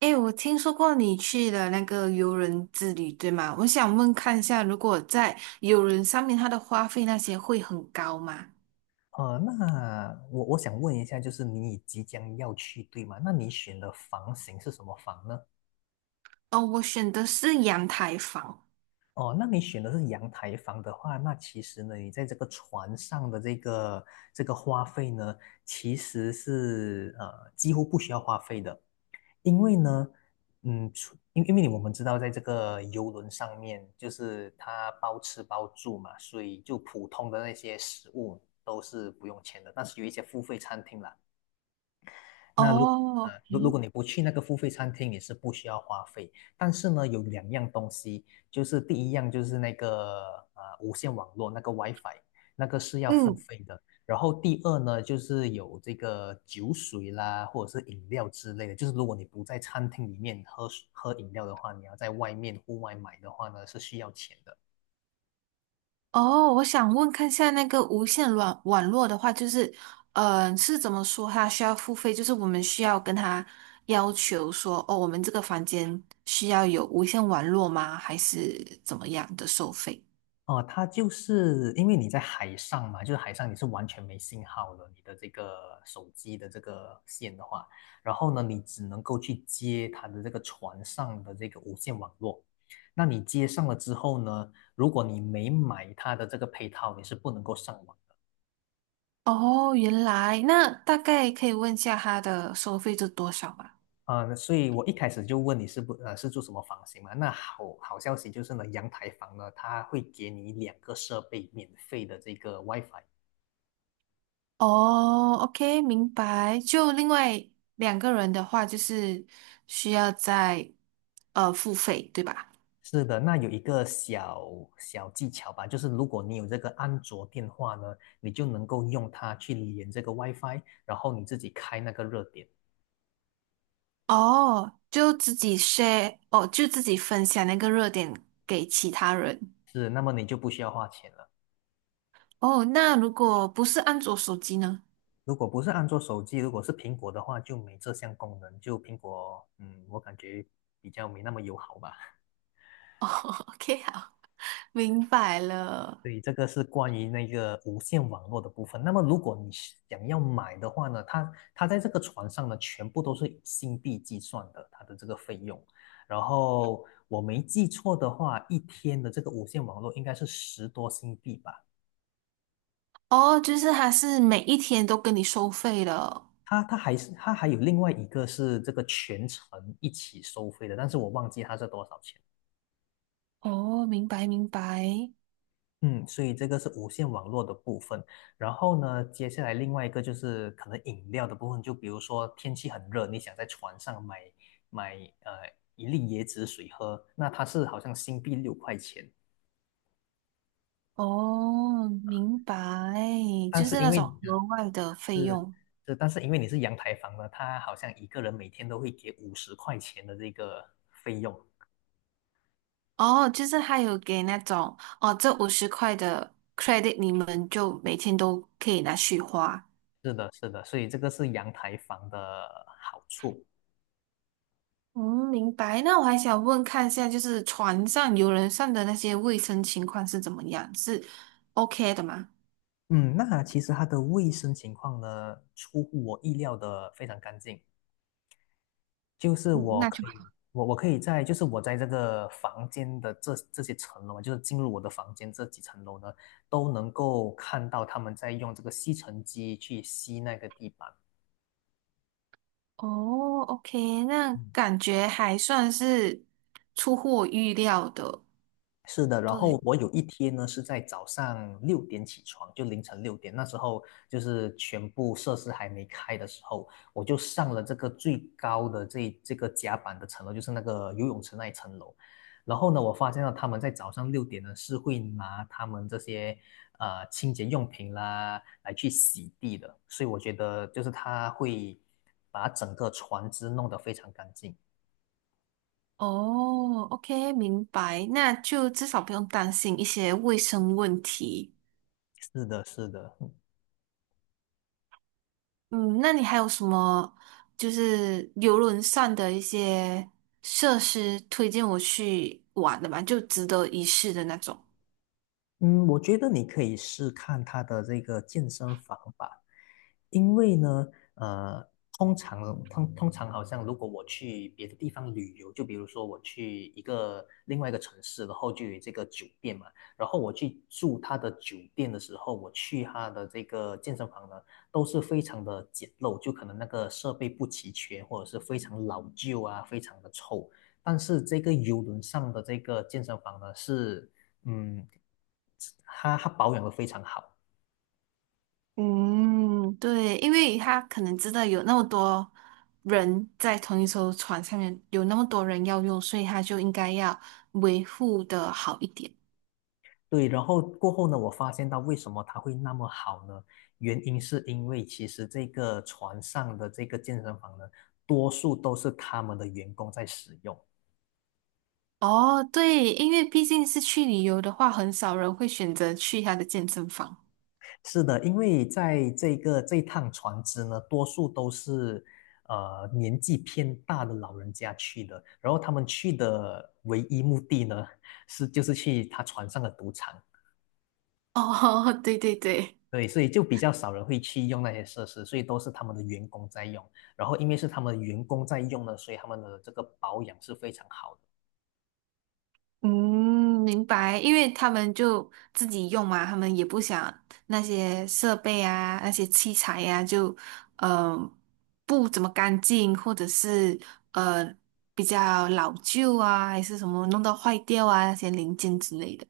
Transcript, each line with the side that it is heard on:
right: 诶，我听说过你去了那个游轮之旅，对吗？我想问看一下，如果在游轮上面，它的花费那些会很高吗？
left: 那我想问一下，就是你即将要去，对吗？那你选的房型是什么房呢？
right: 哦，我选的是阳台房。
left: 哦，那你选的是阳台房的话，那其实呢，你在这个船上的这个花费呢，其实是几乎不需要花费的，因为呢，除因因为我们知道，在这个游轮上面，就是它包吃包住嘛，所以就普通的那些食物都是不用钱的，但是有一些付费餐厅啦。那如呃，
right: 哦，
left: 如如果
right: 诶，
left: 你不去那个付费餐厅，你是不需要花费。但是呢，有两样东西，就是第一样就是那个无线网络那个 WiFi，那个是要付
right: 嗯，
left: 费的。然后第二呢，就是有这个酒水啦，或者是饮料之类的。就是如果你不在餐厅里面喝水喝饮料的话，你要在外面户外买的话呢，是需要钱的。
right: 哦，我想问看一下那个无线网络的话，就是，是怎么说它需要付费？就是我们需要跟他要求说，哦，我们这个房间需要有无线网络吗？还是怎么样的收费？
left: 哦，它就是因为你在海上嘛，就是海上你是完全没信号的，你的这个手机的这个线的话，然后呢，你只能够去接它的这个船上的这个无线网络。那你接上了之后呢，如果你没买它的这个配套，你是不能够上网的。
right: 哦，原来那大概可以问一下他的收费是多少吗？
left: 啊、所以我一开始就问你是不呃是住什么房型嘛？那好消息就是呢，阳台房呢，它会给你两个设备免费的这个 WiFi。
right: 哦，OK,明白。就另外两个人的话，就是需要再付费，对吧？
left: 是的，那有一个小小技巧吧，就是如果你有这个安卓电话呢，你就能够用它去连这个 WiFi，然后你自己开那个热点，
right: 哦，就自己 share，哦，就自己分享那个热点给其他人。
left: 是，那么你就不需要花钱了。
right: 哦，那如果不是安卓手机呢？
left: 如果不是安卓手机，如果是苹果的话，就没这项功能，就苹果，我感觉比较没那么友好吧。
right: 哦，OK，好，明白了。
left: 对，这个是关于那个无线网络的部分。那么，如果你想要买的话呢，它在这个船上呢，全部都是以新币计算的，它的这个费用。然后我没记错的话，一天的这个无线网络应该是10多新币吧。
right: 哦，就是它是每一天都跟你收费了。
left: 它还有另外一个是这个全程一起收费的，但是我忘记它是多少钱。
right: 哦，明白明白。
left: 嗯，所以这个是无线网络的部分。然后呢，接下来另外一个就是可能饮料的部分，就比如说天气很热，你想在船上买呃一粒椰子水喝，那它是好像新币六块钱，
right: 哦，明白，
left: 但
right: 就
left: 是
right: 是
left: 因
right: 那
left: 为
right: 种
left: 你哦
right: 额外的费
left: 是
right: 用。
left: 是，但是因为你是阳台房呢，它好像一个人每天都会给50块钱的这个费用。
right: 哦，就是还有给那种，哦，这50块的 credit，你们就每天都可以拿去花。
left: 是的，是的，所以这个是阳台房的好处。
right: 嗯，明白。那我还想问看一下，就是船上、游轮上的那些卫生情况是怎么样？是 OK 的吗？
left: 嗯，那其实它的卫生情况呢，出乎我意料的非常干净。就是
right: 嗯，
left: 我
right: 那就
left: 可以，
right: 好。
left: 我可以在，就是我在这个房间的这些层楼嘛就是进入我的房间这几层楼呢，都能够看到他们在用这个吸尘机去吸那个地板。
right: 哦，OK，那感觉还算是出乎我预料的。
left: 是的，然后
right: 对。
left: 我有一天呢是在早上六点起床，就凌晨六点，那时候就是全部设施还没开的时候，我就上了这个最高的这个甲板的层楼，就是那个游泳池那一层楼。然后呢，我发现到他们在早上六点呢是会拿他们这些清洁用品啦来去洗地的，所以我觉得就是他会把整个船只弄得非常干净。
right: 哦，OK，明白，那就至少不用担心一些卫生问题。
left: 是的，是的。
right: 嗯，那你还有什么就是游轮上的一些设施推荐我去玩的吗？就值得一试的那种。
left: 嗯，我觉得你可以试看他的这个健身房吧，因为呢，呃，通常好像如果我去别的地方旅游，就比如说我去一个另外一个城市，然后就有这个酒店嘛，然后我去住他的酒店的时候，我去他的这个健身房呢，都是非常的简陋，就可能那个设备不齐全，或者是非常老旧啊，非常的臭。但是这个游轮上的这个健身房呢，是嗯，它保养的非常好。
right: 嗯，对，因为他可能知道有那么多人在同一艘船上面，有那么多人要用，所以他就应该要维护的好一点。
left: 对，然后过后呢，我发现到为什么它会那么好呢？原因是因为其实这个船上的这个健身房呢，多数都是他们的员工在使用。
right: 哦，对，因为毕竟是去旅游的话，很少人会选择去他的健身房。
left: 是的，因为在这个这趟船只呢，多数都是年纪偏大的老人家去的，然后他们去的唯一目的呢，是就是去他船上的赌场。
right: 哦，对对对，
left: 对，所以就比较少人会去用那些设施，所以都是他们的员工在用。然后因为是他们的员工在用呢，所以他们的这个保养是非常好的。
right: 嗯，明白，因为他们就自己用嘛，他们也不想那些设备啊、那些器材呀、就嗯、呃不怎么干净，或者是呃比较老旧啊，还是什么弄到坏掉啊那些零件之类的。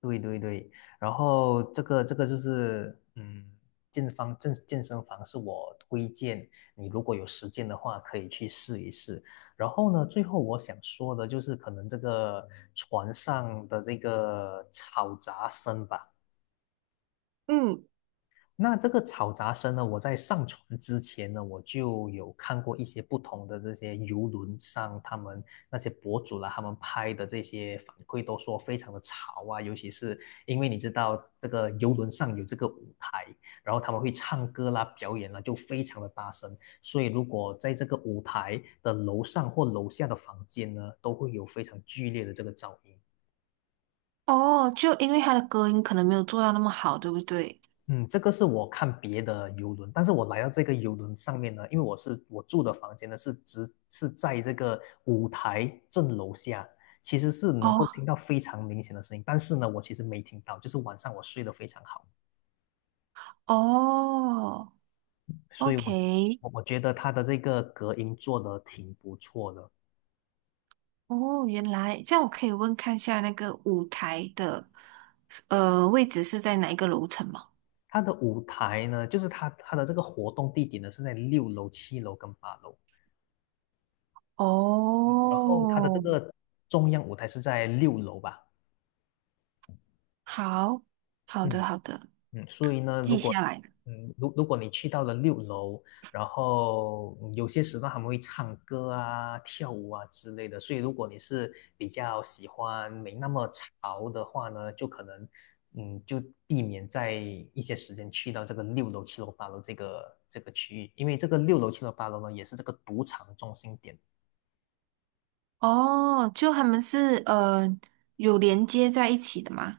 left: 对对对，然后这个就是健方健健身房是我推荐你，如果有时间的话可以去试一试。然后呢，最后我想说的就是可能这个船上的这个吵杂声吧。
right: 嗯，
left: 那这个吵杂声呢，我在上船之前呢，我就有看过一些不同的这些游轮上，他们那些博主啦，他们拍的这些反馈都说非常的吵啊，尤其是因为你知道这个游轮上有这个舞台，然后他们会唱歌啦、表演啦，就非常的大声，所以如果在这个舞台的楼上或楼下的房间呢，都会有非常剧烈的这个噪音。
right: 哦，就因为它的隔音可能没有做到那么好，对不对？
left: 嗯，这个是我看别的游轮，但是我来到这个游轮上面呢，因为我住的房间呢是只是在这个舞台正楼下，其实是能够
right: 哦
left: 听到非常明显的声音，但是呢，我其实没听到，就是晚上我睡得非常好，
right: 哦，
left: 所以我
right: OK，
left: 我我觉得它的这个隔音做得挺不错的。
right: 哦，原来这样，我可以问看下那个舞台的位置是在哪一个楼层吗？
left: 它的舞台呢，就是它的这个活动地点呢是在6楼、7楼跟8楼，然后它的这
right: 哦，
left: 个中央舞台是在六楼吧。
right: 好，好的，
left: 嗯，
right: 好的，
left: 所以呢，如
right: 记
left: 果
right: 下来了。
left: 嗯，如如果你去到了六楼，然后有些时段他们会唱歌啊、跳舞啊之类的，所以如果你是比较喜欢没那么潮的话呢，就可能就避免在一些时间去到这个六楼、七楼、八楼这个区域，因为这个六楼、七楼、八楼呢，也是这个赌场中心点。
right: 哦，就他们是有连接在一起的吗？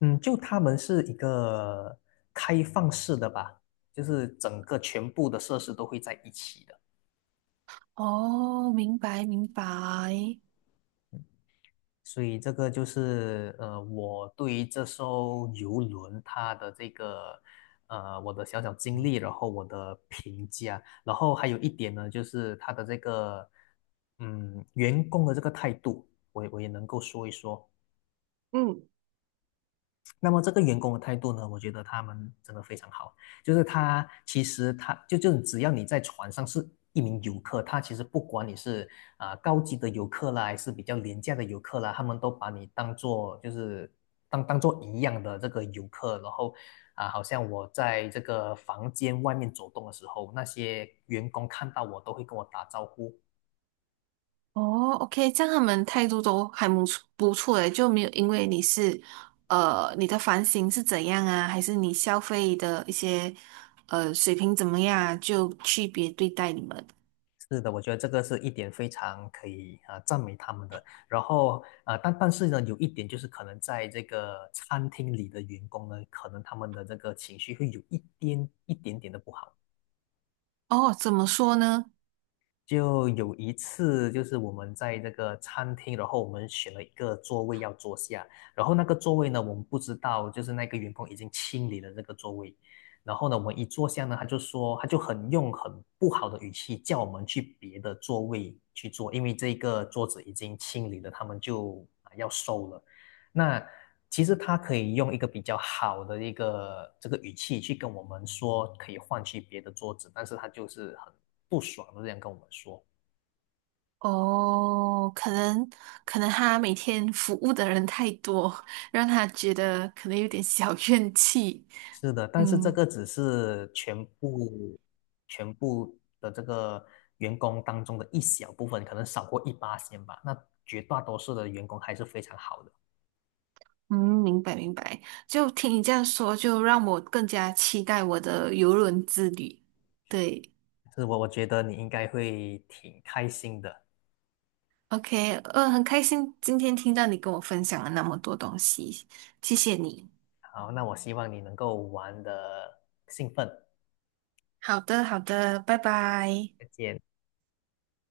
left: 嗯，就他们是一个开放式的吧，就是整个全部的设施都会在一起的。
right: 哦，明白，明白。
left: 所以这个就是我对于这艘游轮它的这个我的小小经历，然后我的评价，然后还有一点呢，就是它的这个员工的这个态度，我也能够说一说。
right: 嗯。
left: 那么这个员工的态度呢，我觉得他们真的非常好，就是他其实他就只要你在船上是一名游客，他其实不管你是高级的游客啦，还是比较廉价的游客啦，他们都把你当做就是当当做一样的这个游客，然后好像我在这个房间外面走动的时候，那些员工看到我都会跟我打招呼，
right: 哦，OK，这样他们态度都还不错，不错诶，就没有因为你是，呃，你的房型是怎样啊，还是你消费的一些，呃，水平怎么样啊就区别对待你们。
left: 是的，我觉得这个是一点非常可以赞美他们的。然后啊，但是呢，有一点就是可能在这个餐厅里的员工呢，可能他们的这个情绪会有一点点的不好。
right: 哦，怎么说呢？
left: 就有一次，就是我们在这个餐厅，然后我们选了一个座位要坐下，然后那个座位呢，我们不知道，就是那个员工已经清理了这个座位，然后呢，我们一坐下呢，他就说，他就很用很不好的语气叫我们去别的座位去坐，因为这个桌子已经清理了，他们就啊要收了。那其实他可以用一个比较好的一个这个语气去跟我们说，可以换去别的桌子，但是他就是很不爽的这样跟我们说。
right: 哦，可能他每天服务的人太多，让他觉得可能有点小怨气。
left: 是的，但是这
right: 嗯
left: 个只是全部的这个员工当中的一小部分，可能少过一八千吧。那绝大多数的员工还是非常好的，
right: 嗯，明白明白。就听你这样说，就让我更加期待我的游轮之旅。对。
left: 是。我觉得你应该会挺开心的。
right: OK，很开心今天听到你跟我分享了那么多东西，谢谢你。
left: 好，那我希望你能够玩的兴奋，
right: 好的，好的，拜拜。
left: 再见。